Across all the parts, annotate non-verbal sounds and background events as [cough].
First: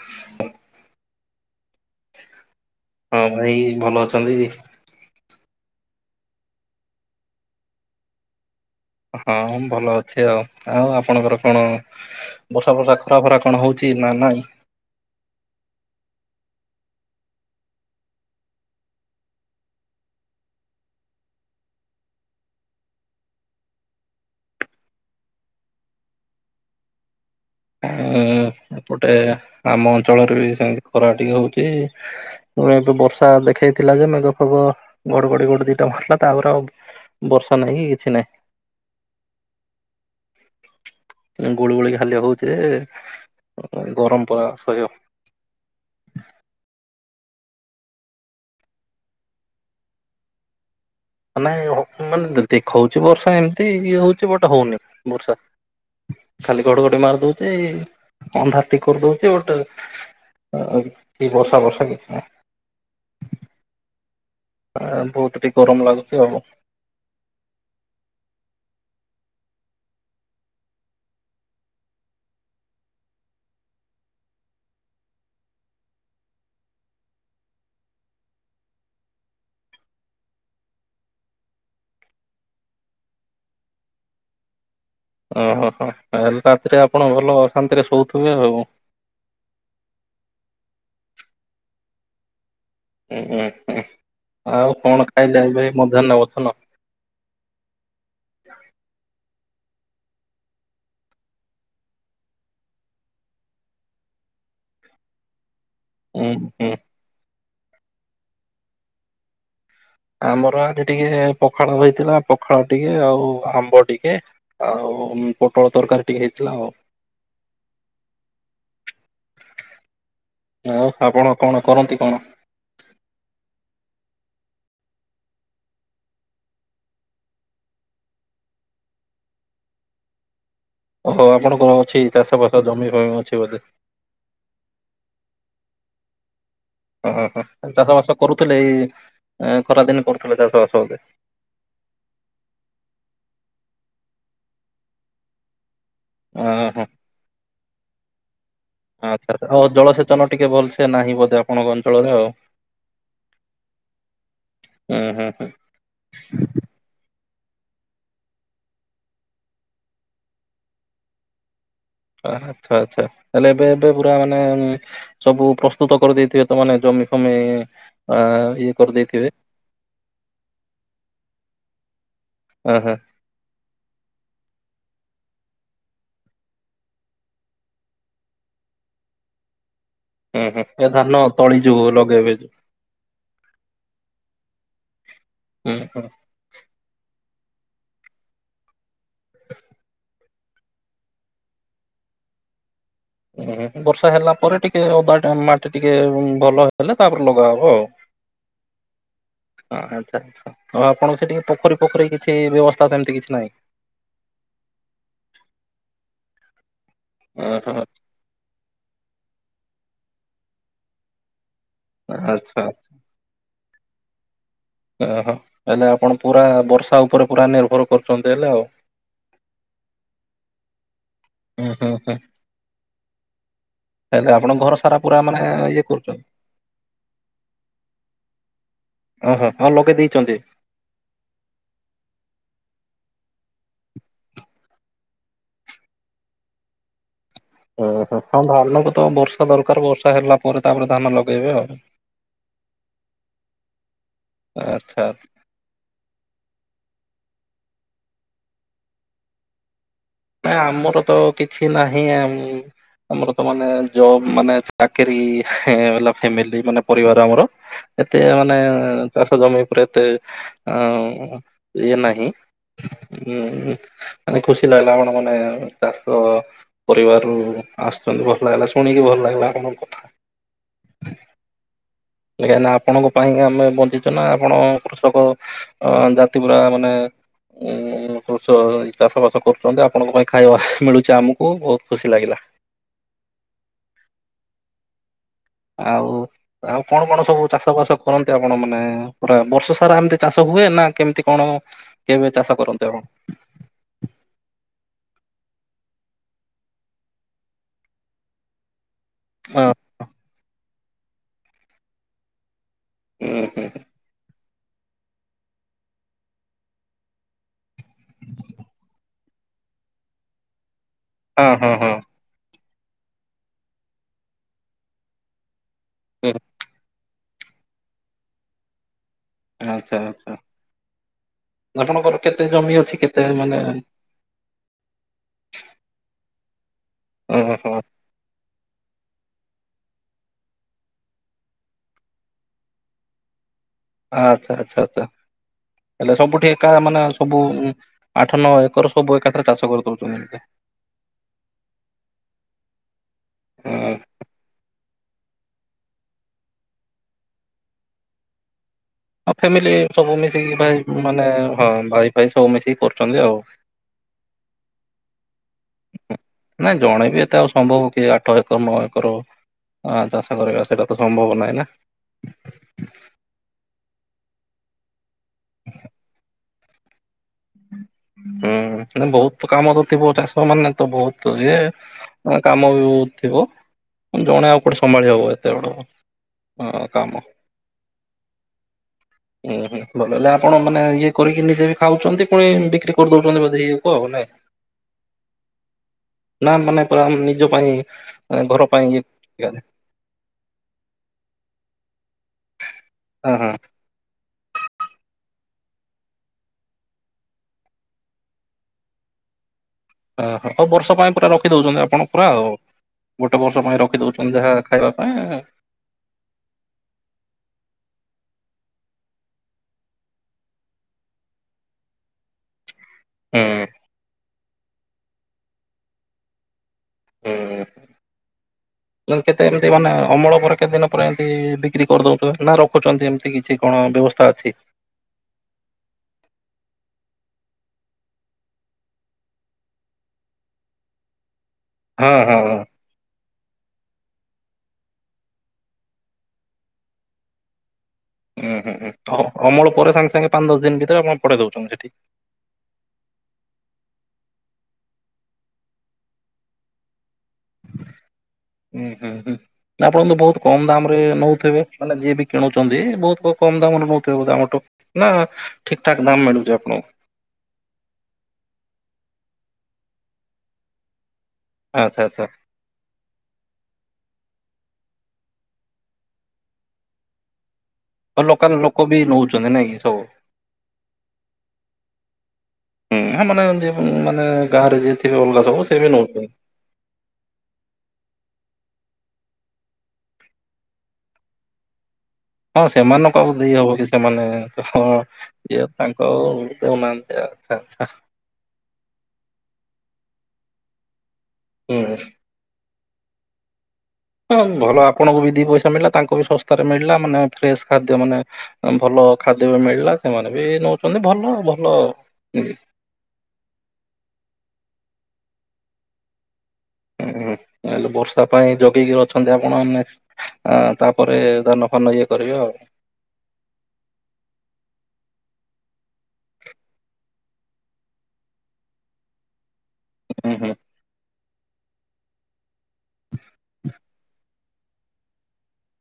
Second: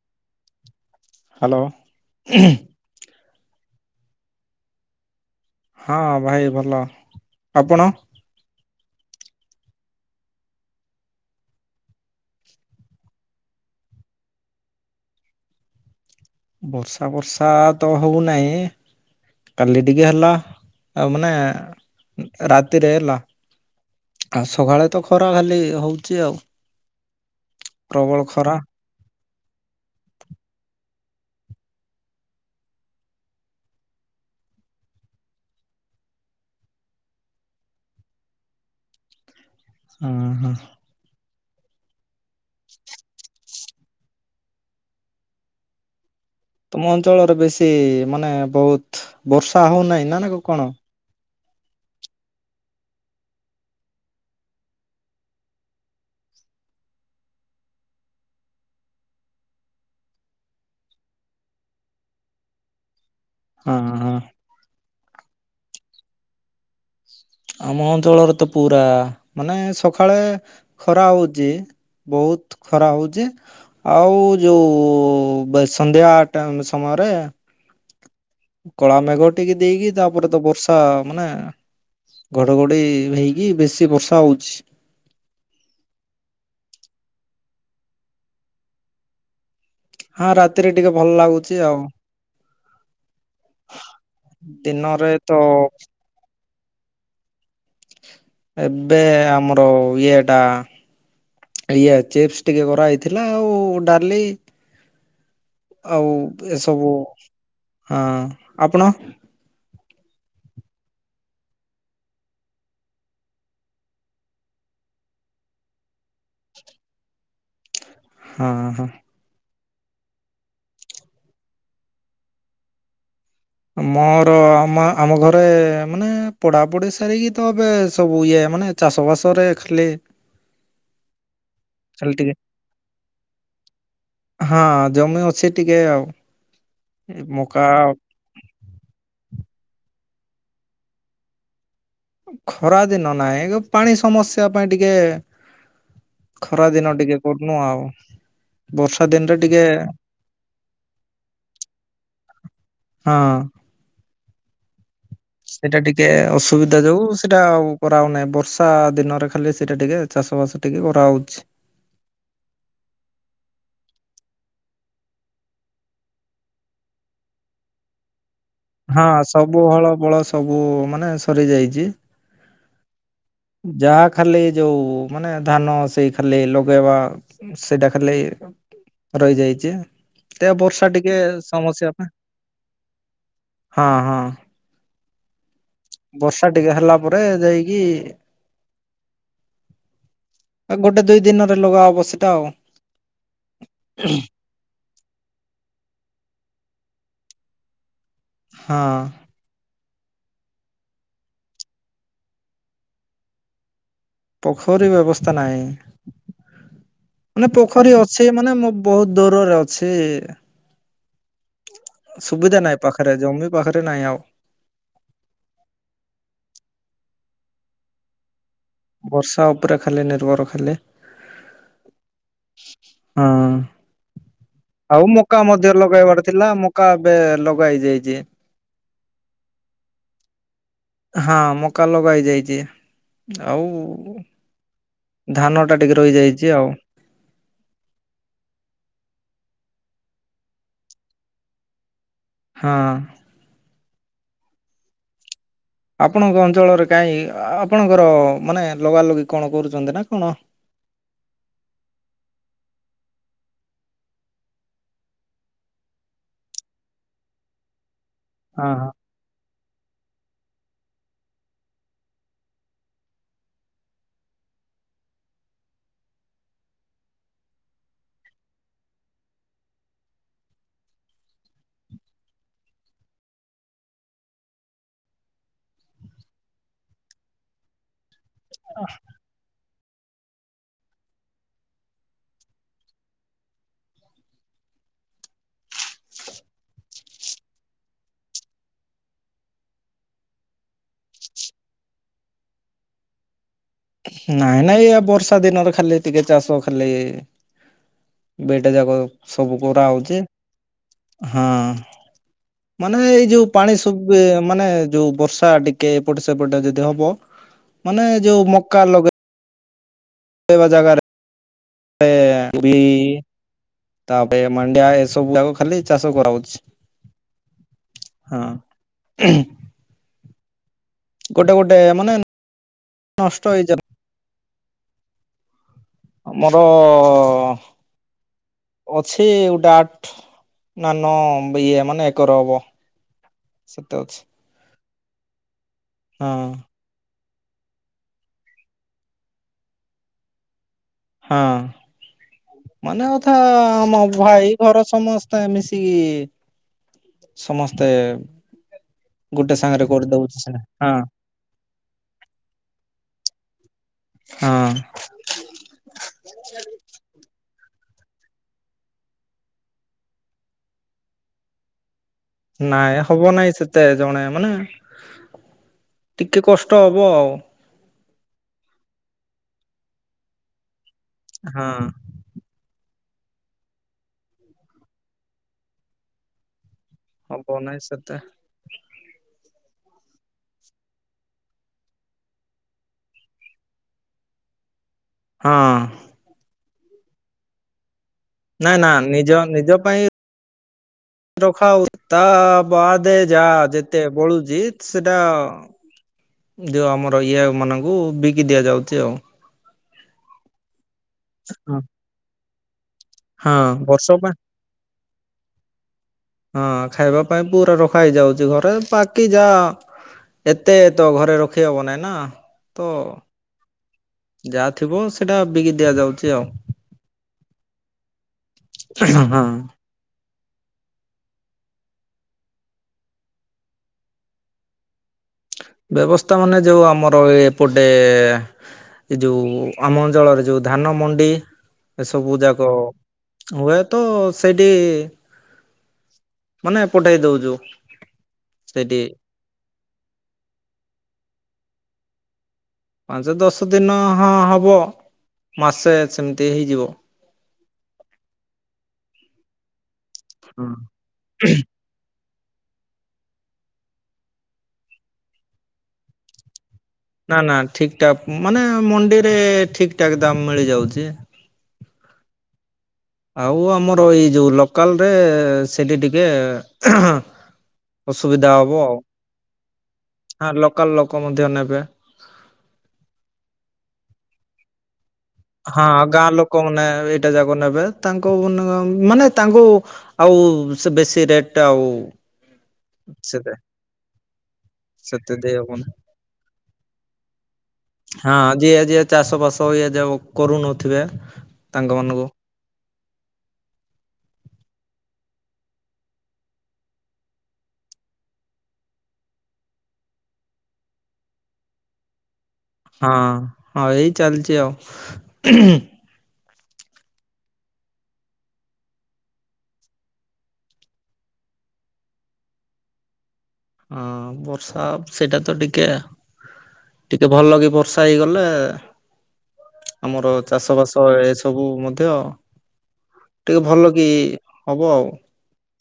ହ ହ୍ୟାଲୋ। ହଁ ଭାଇ ଭଲ ଅଛନ୍ତି। ହଁ ଭାଇ ଭଲ ଆପଣ। ହଁ ଭଲ ଅଛି ଆଉ ଆଉ ଆପଣଙ୍କର କଣ? ବର୍ଷା ଫର୍ଷା ଖରା ଫରା କଣ ହଉଛି ନା ନାଇଁ? ବର୍ଷା ବର୍ଷା ତ ହଉନାହିଁ। କାଲି ଟିକେ ହେଲା ଆଉ ମାନେ ରାତିରେ ହେଲା। ଆଉ ସକାଳେ ତ ଖରା ଖାଲି ହଉଚ ଆଉ। ପ୍ରବଳ ଖରା ଉଁ ଏପଟେ ଆମ ଅଞ୍ଚଳରେ ବି ସେମତି ଖରା ଟିକେ ହଉଛି ଏବେ ବର୍ଷା ଦେଖେଇଥିଲା ଯେ ମେଘ ଫେଗ ଗଡ ଗଡି ଗୋଟେ ଦିଟା [unintelligible] ତାପରେ ଆଉ ବର୍ଷା ନାହିଁ କି କିଛି ନାହିଁ। ହୁଁ ହୁଁ। ଗୁଳି ଗୁଳି ଖାଲି ହଉଛି। ଗରମ ପ ଅସୟ। ତମ ଅଞ୍ଚଳରେ ବେଶୀ ମାନେ ବହୁତ ବର୍ଷା ହଉନାହିଁ ନା ନା କ କଣ? ମାନ ମାନେ ଦେ-ଦେଖଉଛି ବର୍ଷା ଏମିତି ଇଏ ହଉଛି ବଟ ହଉନି ବର୍ଷା। ଖାଲି ଗଡ ଗଡି ମାରି ଦଉଛି ଅନ୍ଧାର ଟିକେ କରିଦଉଛି ଗୋଟେ ଅ କି ବର୍ଷା ବର୍ଷା କିଛି ନାହିଁ। ହଁ ହଁ। ଆ ବହୁତ ଟିକେ ଗରମ ଲାଗୁଛି ହଉ। ଆମ ଅଞ୍ଚଳରେ ତ ପୁରା ମାନେ ସକାଳେ ଖରା ହଉଛି। ବହୁତ ଖରା ହଉଚ ଆଉ ଯୋଉ ବେ ସନ୍ଧ୍ୟା ଆଟା ସମୟ ଘରେ କଳା ମେଘ ଟିକେ ଦେଇକି ତାପରେ ତ ବର୍ଷା ମାନେ ଘଡଘଡି ହେଇକି ବେଶୀ ବର୍ଷା ହଉଛି। ଓହୋ ତାହେଲେ ରାତିରେ ଆପଣ ଭଲ ଶାନ୍ତିରେ ଶୋଉଥିବେ ଆଉ। ହଁ ରାତିରେ ଟିକେ ଭଲ ଲାଗୁଛି ଆଉ। ଉୁଁଁ ହୁଁ ଆଉ କଣ ଦିନରେ ତ ଖାଇଲେ ଏବେ ମଧ୍ୟାହ୍ନ ଭୋଜନ। ଏବେ ଆମର ଇଏଟା ଇଏ ଚିପ୍ସ ଟିକେ କରାହେଇଥିଲା ଆଉ ଡାଲି ଆଉ ହୁଁ ହୁଁ ଏସବୁ ହଁ ଆପଣ ଆମର ଆଜି ଟିକେ ପଖାଳ ରହିଥିଲା ପଖାଳ ଟିକେ ଆଉ ଆମ୍ବ ଟିକେ ଆଉ ପୋଟଳ ତରକାରୀ ଟିକେ ହେଇଥିଲା ଆଉ ହଁ ହଁ। ଆଉ ଆପଣ କଣ କରନ୍ତି। କଣ? ମୋର ଆମ ଆମ ଘରେ ମାନେ ପଢାପଢି ସାରିକି ତ ଏବେ ସବୁ ଇଏ ମାନେ ଚାଷବାସରେ ଖାଲି ଓହୋ ଆପଣଙ୍କର ଅଛି ଖାଲି ଟିକେ ଚାଷ ଫସ ଜମି ଫମି ଅଛି ବୋଧେ ସେ ଟିକେ ଆଉ ମକା ଆଉ [unintelligible] କରଥିଲେ ଏଇ ଖରାଦିନ କରୁଥିଲେ ଚାଷ ବାସ ଆଗେ ଖରା ଦିନ ନହିଁ ପାଣି ସମସ୍ୟା ପାଇଁ ଟିକେ ଖରା ଦିନ ଟିକେ କରୁନୁ ଆଉ ବର୍ଷା ଦିନରେ ଟିକେ ଆଚ୍ଛାଆଉ ଜଳସେଚନ ଟିକେ ଭଲସେ ନାହିଁ ବୋଧେ ଆପଣଙ୍କ ଅଞ୍ଚଳରେ ଆଉ ହଁ। ହୁଁ ହୁଁ ହୁଁ ସେଇଟା ଟିକେ ଅସୁବିଧା ଯାଉ ସେଟା ଆଉ କରାହେଉନାହିଁ ବର୍ଷା ଦିନରେ ଖାଲି ସେଇଟା ଟିକେ ଚାଷ ବାସ ଟିକେ କରାହଉଛି। ଆଚ୍ଛା ଆଚ୍ଛା ହେଲେ ଏବେ ଏବେ ପୁରା ମାନେ ସବୁ ପ୍ରସ୍ତୁତ କରିଦେଇଥିବେ ତମ ନଜରେ [unintelligible] ହଁ ସବୁ ହଳ ବଳ ସବୁ ମାନେ ସରି ଯାଇଛି। ଅହୋ। ଯାହା ଖାଲି ଯୋଉ ମାନେ ଧାନ ସେଇ ଖାଲି ଲଗେଇବା ସେଇଟା ଖାଲି ରହିଯାଇଛି। ହୁଁ ଏ ହୁଁ ବର୍ଷା ଧାନ ଟିକେ ତଳି ଯୋଉ ସମସ୍ୟା ପାଇଁ ଲଗେଇବେ ଯୋଉ ହଁ ହଁ। ହୁଁ ହୁଁ ବର୍ଷା ଟିକେ ହେଲା ପରେ ଯାଇକି [inaudible] ଗୋଟେ ଦୁଇ ଦିନରେ ଲଗା ହବ ସେଟା ଆଉ ହୁଁ ବର୍ଷା ହେଲା ପରେ ଟିକେ ଓଦା ଟ ମାଟି ଟିକେ ଭଲ। ହେଲେ ତାପରେ ଲଗାହବ ଆଉ ହଁ। ହଁ ଆଚ୍ଛା ଆଚ୍ଛା ଆଉ ଆପଣଙ୍କୁ ସେ ଟିକେ ପୋଖରୀ ପୋଖରୀ କିଛି ବ୍ୟବସ୍ଥା ସେମିତି କିଛି ନାହିଁ। ପୋଖରୀ ବ୍ୟବସ୍ଥା ନାଇଁ। ମାନେ ଓହୋ ପୋଖରୀ ଅଛି ମାନେ ମୁଁ ବହୁତ ଦୂରରେ ଅଛି। ସୁବିଧା ଆଚ୍ଛା ନାହିଁ ପାଖରେ ଜମି ପାଖରେ ନାହିଁ ଆଉ ଓହୋ ହେଲେ ଆପଣ ପୁରା ବର୍ଷା ଉପରେ ପୁରା ନିର୍ଭର କରୁଛନ୍ତି। ହେଲେ ଆଉ ବର୍ଷା ଉପରେ ଖାଲି ନିର୍ଭର ଖାଲି ହୁଁ ହୁଁ ହୁଁ ହଁ। ହେଲେ ଆପଣଙ୍କ ଘର ସାରା ଆଉ ପୁରା ମାନେ ମକା ମଧ୍ୟ ଇଏ କରୁଛନ୍ତି ଲଗେଇବାର ଥିଲା ମକା ଏବେ ଲଗା ହେଇ ଯାଇଛି। ଓହୋ ହୋଉ। ହଁ ମକା ଲଗା ହେଇଯାଇଛି। ଆଉ ଧାନ ଟା ଟିକେ ରହିଯାଇଛି ଆଉ ଓହୋ ହଁ ଧାନକୁ ତ ବର୍ଷା ଦରକାର ବର୍ଷା ହେଲା ପରେ ତାପରେ ଧାନ ଲଗେଇବା ଆଉ ହଁ। ଆଚ୍ଛା। ଆପଣଙ୍କ ଅଞ୍ଚଳରେ କାହିଁ ଆପଣଙ୍କର ମାନେ ଲଗାଲଗି କଣ କରୁଛନ୍ତି ନା କଣ ହଁ ନା ଆମର ତ କିଛି ନାହିଁ। ଆମର ତ ମାନେ ଜବ ମାନେ ଚାକିରୀ ଫାମିଲି ମାନେ ପରିବାର ଆମର। ଏତେ ମାନେ ହଁ ଚାଷ ଜମି ଉପରେ ଏତେ ଆ ଇଏ ନାହିଁ ଉଁ ମାନେ ଖୁସି ଲାଗିଲା ଆ ଆ ମାନେ ଚାଷ ପରିବାରରୁ ଆସୁଛନ୍ତି ଭଲ ଲାଗିଲା ଶୁଣିକି ଭଲ ଲାଗିଲା ଆପଣ କଥା। [inaudible] କାଁ ନା ଆପଣଙ୍କ ପାଇଁ ଆମେ ବଞ୍ଚିଛୁ ନା ଆପଣ କୃଷକ ଜାତି ପୁରା ମାନେ ଉଁ କୃଷ ଚାଷ ବାସ କରୁଛନ୍ତି। ଆପଣଙ୍କ ପାଇଁ ଖାଇବା ମିଳୁଛି ଆମକୁ ବହୁତ ଖୁସି ଲାଗିଲା। [inaudible] ଆଉ ଆଉ କଣ କଣ ସବୁ ଚାଷ ବାସ କରନ୍ତି ଆପଣ ମାନେ ପୁରା ବର୍ଷ ସାରା ଏମିତି ଚାଷ ହୁଏ ନା କେମିତି କଣ କେବେ ଚାଷ କରନ୍ତୁ ଆ ନାଇଁ ନାଇଁ ଏଇଆ ବର୍ଷା ଦିନରେ ଖାଲି ଟିକେ ଚାଷ ଖାଲି ବେଟା ଯାକ ସବୁ ହଁ କରା ହଉଛି ହଁ। ମାନେ ଏଇ ହୁଁ ଯୋଉ ହୁଁ ପାଣି ସବୁ ମାନେ ଯୋଉ ବର୍ଷା ଟିକେ ଏପଟେ ସେପଟେ ଯଦି ହବ ମାନେ ଯୋଉ ମକା ଲଗେଇ ସେ ବଜାଗ ହଁ ହଁ ହଁ। ପୀ ତାପରେ ମାଣ୍ଡିଆ ଏସବୁ ଯାକ ଖାଲି ଚାଷ ହୁଁ କରାହଉଛି। ହଁ। ଆଚ୍ଛା ଆଛା। ଗୋଟେ ଗୋଟେ ଅପଣଙ୍କ ମାନେ କର କେତେ ଜମି ଅଛି କେତେ ନଷ୍ଟ ମାନେ ହେଇଯାଉ ଆମର ଓହୋ ଅଛି ା ନାନ ଇଏ ମାନେ ଏକର ହବ। ସେତେ ଅଛି ଆଚ୍ଛା ଆଛା ଆଛା ହେଲେ ହଁ ସବୁଠି ଏକା ମାନେ ସବୁ ଆଠ ନଅ ଏକର ସବୁ ଏକାଥରେ ଚାଷ କରିଦଉଛନ୍ତି। ହଁ ମାନେ ଅଧା ହଁ ଆମ ଭାଇ ଘର ସମସ୍ତେ ମିଶିକି ସମସ୍ତେ ହ ଗୋଟେ ଫ୍ୟାମିଲି ସାଙ୍ଗରେ ସବୁ କରିଦଉଛି ମିଶିକି ସିନା ହଁ ଭାଇ ମାନେ ହଁ ଭାଇ ଭାଇ ସବୁ ମିଶିକି କରୁଛନ୍ତି ଆଉ। ହଁ ନାଇ ଜଣେ ବି ଏତେ ସମ୍ଭବ କିଏ ଆଠ ଏକର ନଅ ଏକର ଚାଷ କରିବା ସେଇଟା ତ ସମ୍ଭବ ନାହିଁ ନା। ନାଇଁ ହବ ନାଇଁ ସେତେ ଜଣେ ମାନେ ଟିକେ କଷ୍ଟ ହେବ ଆଉ। ହୁଁ ବହୁତ କାମ ଅ ଥିବ ଚାଷ ମାନେ ତ ବହୁତ ଇ ହଁ କାମ ବି ଥିବ ଜଣେ ଆଉ କୋଟେ ସମ୍ଭାଳି ହବ ଏତେ ବଡ। ହଁ କାମ ହବ ନାଇଁ ସେତେ ହୁଁ ହୁଁ। ଭଲ ହେଲା ଆପଣ ମାନେ ଇଏ କରିକି ନିଜେ ବି ଖାଉଛନ୍ତି ପୁଣି ବିକିରି କରିଦଉଛନ୍ତି ବୋଧେ ହେଇଯ କୁ ଆଉ ନାଇଁ ହଁ। ନା ମାନେ ପୁର ଆମେ ନିଜ ପାଇଁ ଏ, ଘର ନା ପାଇଁ ନା ଇଏ ନିଜ ହଁ ନିଜ ପାଇଁ ରଖ ତ ବଦେ ଯା ହଁ ଯେତେ ବଳୁଚିତ ସେଟା ଯଉ ଆମର ଇଏ ମାନଙ୍କୁ ବିକି ଦିଆଯାଉଛି ଆଉ। ଓ ହୋ ଆଉ ବର୍ଷ ପାଇଁ ପୁରା ହଁ। ରଖିଦଉଛନ୍ତି ଆପଣ ପୁରା ଆଉ। ଗୋଟେ ହଁ ବର୍ଷ ପାଇଁ ରଖି ବର୍ଷ ପାଇଁ ଦଉଛନ୍ତି ଯାହା ଖାଇବା ପାଇଁ ହଁ ଖାଇବା ପାଇଁ ପୁରା ରଖ ଖାଇଯାଉଛି ଘରେ ବାକି ଯା ଏତେ ତ ଘରେ ରଖି ହବ ନାଇଁ ନା। ତ ହୁଁ ଯାହା ଥିବ ସେଇଟା ବିକି ଦିଆଯାଉଛି ଆଉ। ହୁଁ ହଁ। କେତେ ମାନେ ଅମଳ କେତେ ଦିନ ପରେ ଏମିତି ବିକ୍ରି କରିଦଉଥିବ ନା ରଖୁଛନ୍ତି ଏମିତି କିଛି କଣ ବ୍ୟବସ୍ଥା ଅଛି? ବ୍ୟବସ୍ଥା ମାନେ ଯୋଉ ଆମର ଏ ଏପଟେ ଏ ଯୋଉ ଆମ ଅଞ୍ଚଳରେ ଯୋଉ ଧାନ ମଣ୍ଡି ହଁ ଏସବୁ ହଁ ହଁ ଯାକ ହୁଏତ ସେଇଠି, ମାନେ ପଠେଇ ଦଉଛୁ ଉୁଁ ହୁଁ ସେଇଠି ହୁଁ ହ ଅମଳ ପରେ ସାଙ୍ଗେ ସାଙ୍ଗେ ପାଞ୍ଚ ଦଶ ଦିନ ଭିତରେ ଆପଣ ପଠେଇ ଦାଉଛନ୍ତି ସେଠିକି। ପାଞ୍ଚ ଦଶ ଦିନ ହଁ ହବ ମାସେ ସେମିତି ହେଇଯିବ। ଁ ହୁଁ ହୁଁ ଆପଣ ତ ବହୁତ କମ ଦାମ ରେ ନଉଥିବେ ମାନେ ଯିଏ ବି କିଣୁଛନ୍ତି ବହୁତ କମ ଦାମରେ ନଉଥିବ ଦାମ, ନା ଠିକ ଠାକ ଦାମ ମିଳୁଛି ଆପଣଙ୍କୁ। ନା ନା ଠିକଠାକ ମାନେ ମଣ୍ଡିରେ ଠିକଠାକ ଦାମ ମିଳିଯାଉଛି। ଆଚ୍ଛା ଆଚ୍ଛା ଆଉ ଆମର ଏଇ ଯୋଉ ଲୋକାଲ ରେ ସେଠି ଟିକେ ଆଉ ଲୋକାଲ ଅସୁବିଧା ଲୋକ ହବ ବି ଆଉ ନଉଛନ୍ତି ନାଇଁ କି ସବୁ? ହ ଲୋକାଲ ଲୋକ ମଧ୍ୟ ନେବେ ମାନ ମାନେ ଗାଁରେ ଯେ ହଁ ଗାଁ ଲୋକ ମାନେ ଏଇଟା ଯାକ ନେବେ ତାଙ୍କ ମାନେ ମାନେ ତାଙ୍କୁ ଆଉ ସେ ବେଶୀ ରେଟ ଆଉ ହଁ ସେମାନଙ୍କୁ ଦେଇ ସେତେ ହବ କି ସେମାନେ ତ ସେତେ ଦେଇ ଇଏ ହବନି ତାଙ୍କ ଦେଉନାହାନ୍ତି। ଆଚ୍ଛା ଆଚ୍ଛା ହଁ ଯିଏ ଯିଏ ଚାଷ ବାସ ଇଏ ଯିଏ କରୁନଥିବେ ହୁଁ ତାଙ୍କ ମାନଙ୍କୁ ହଁ ଭଲ ଆପଣଙ୍କୁ ବି ଦୁଇ ପଇସା ମିଳିଲା ତାଙ୍କୁ ବି ଶସ୍ତାରେ ମିଳିଲା ମାନେ ଫ୍ରେସ୍ ଖାଦ୍ୟ ମାନେ ଭଲ ହଁ ଖାଦ୍ୟ ମିଳିଲା ସେମାନେ ବି ନଉଛନ୍ତି ଭଲ ଭଲ ହଁ ହଁ ଏଇ ଚାଲିଛି ଆଉ ହୁଁ ହେଲେ ବର୍ଷା ପାଇଁ ଜଗେଇକି ଅଛନ୍ତି ଆପଣ ମାନେ, ତାପରେ ଧାନ ଧାନ ଇଏ କରିବେ ଆଉ ହଁ ବର୍ଷା ସେଇଟା ତ ଟିକେ ଟିକେ ଭଲ କି ବର୍ଷା ହେଇଗଲେ ହୁଁ ଆମର ହୁଁ ଚାଷ ବାସ ଏସବୁ ମଧ୍ୟ ଟିକେ ଭଲ କି ହବ ଆଉ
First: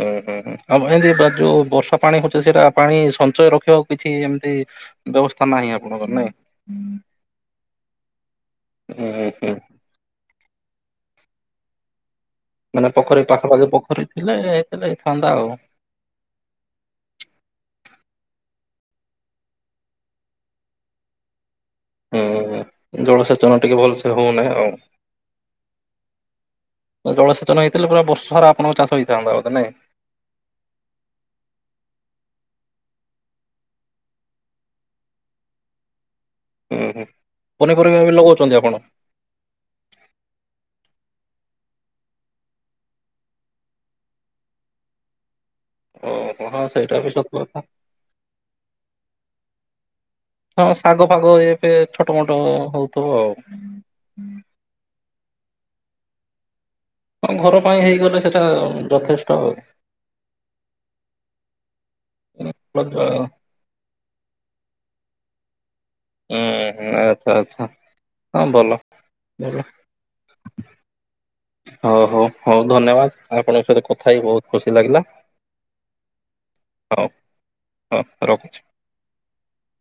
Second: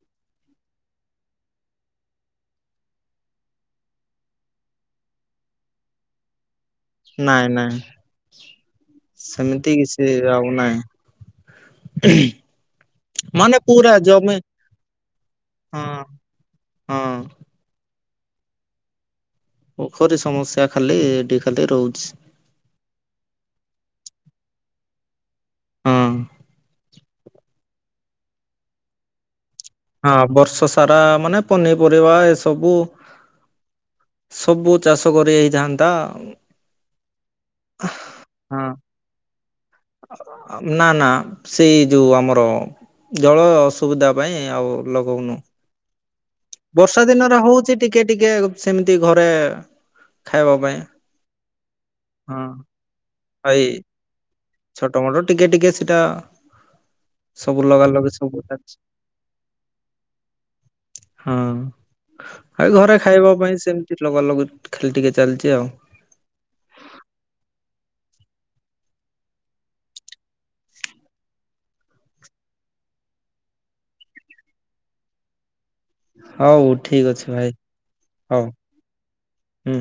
ହୁଁ ହୁଁ ହଁ ଆଉ ଏମିତି ଯୋଉ ବର୍ଷା ପାଣି ହେଉଛି ସେଇଟା ପାଣି ସଞ୍ଚୟ ରଖିବା କିଛି ଏମିତି ବ୍ୟବସ୍ଥା ନାହିଁ ଆପଣଙ୍କର ନାଇଁ ନାଇଁ ନାଇଁ ହୁଁ ହୁଁ ସେମିତି କିଛି ଆଉ ନାହିଁ। ହ [inaudible] ମାନେ ପୋଖରୀ ପାଖାପାଖି ପୋଖରୀ ଥିଲେ ହେଇଥିଲେ ହେଇଥାନ୍ତା ଆଉ ହଁ ହଁ ପୋଖରୀ ସମସ୍ୟା ଖାଲି ଟିକେ ହୁଁ ଜଳସେଚନ ଟିକେ ଭଲସେ ହେଉନାହିଁ ଆଉ। ହଁ ଜଳସେଚନ ହେଇଥିଲେ ପୁରା ବର୍ଷ ସାରା ଆପଣଙ୍କର ଚାଷ ହେଇଥାନ୍ତା ବୋଧେ ନାଇଁ? ହଁ ବର୍ଷ ସାରା ମାନେ ପନିପରିବା ଏସବୁ ସବୁ ଚାଷ କରି ହେଇଥାନ୍ତା। ହୁଁ ହୁଁ ପନିପରିବା ବି ଲଗାଉଛନ୍ତି ଆପଣ? ନା ନା ସେଇ ଯୋଉ ଆମର ଜଳ ଅସୁବିଧା ପାଇଁ ଆଉ ଲଗାଉନୁ। ଓହୋ ହଁ ସେଇଟା ବର୍ଷା ବି ସତ ଦିନରେ କଥା। ହଉଛି ଟିକେ ଟିକେ ସେମିତି ଘରେ ଖାଇବା ହଁ ପାଇଁ। ଶାଗ ଫାଗ ଏବେ ଛୋଟ ମୋଟ ହଁ। ହଉଥିବ ଆଉ। ଏଇ ଛୋଟ ମୋଟ ଟିକେ ଟିକେ ସେଟା ହଁ ଘର ସବୁ ପାଇଁ ଲଗା ଲଗି ହେଇଗଲେ ସବୁ ସେଟା ଚାଲିଛି। ଯଥେଷ୍ଟ ଆଉ ହଁ ହୁଁ ଆଉ ଘରେ ଖାଇବା ପାଇଁ ସେମିତି ଅଲଗା ଅଲଗା ଖେଲି ଟିକେ ଚାଲିଛି ଆଉ [inaudible] ହୁଁ ଆଚ୍ଛା ଆଚ୍ଛା ହଁ ଭଲ ଭଲ [inaudible] ହଉ ହଉ ହଉ ଧନ୍ୟବାଦ ଆପଣଙ୍କ ସହିତ କଥା ହେଇ ବହୁତ ଖୁସି ଲାଗିଲା। ହଉ ଠିକ ଅଛି ଭାଇ ହଉ, ହୁଁ।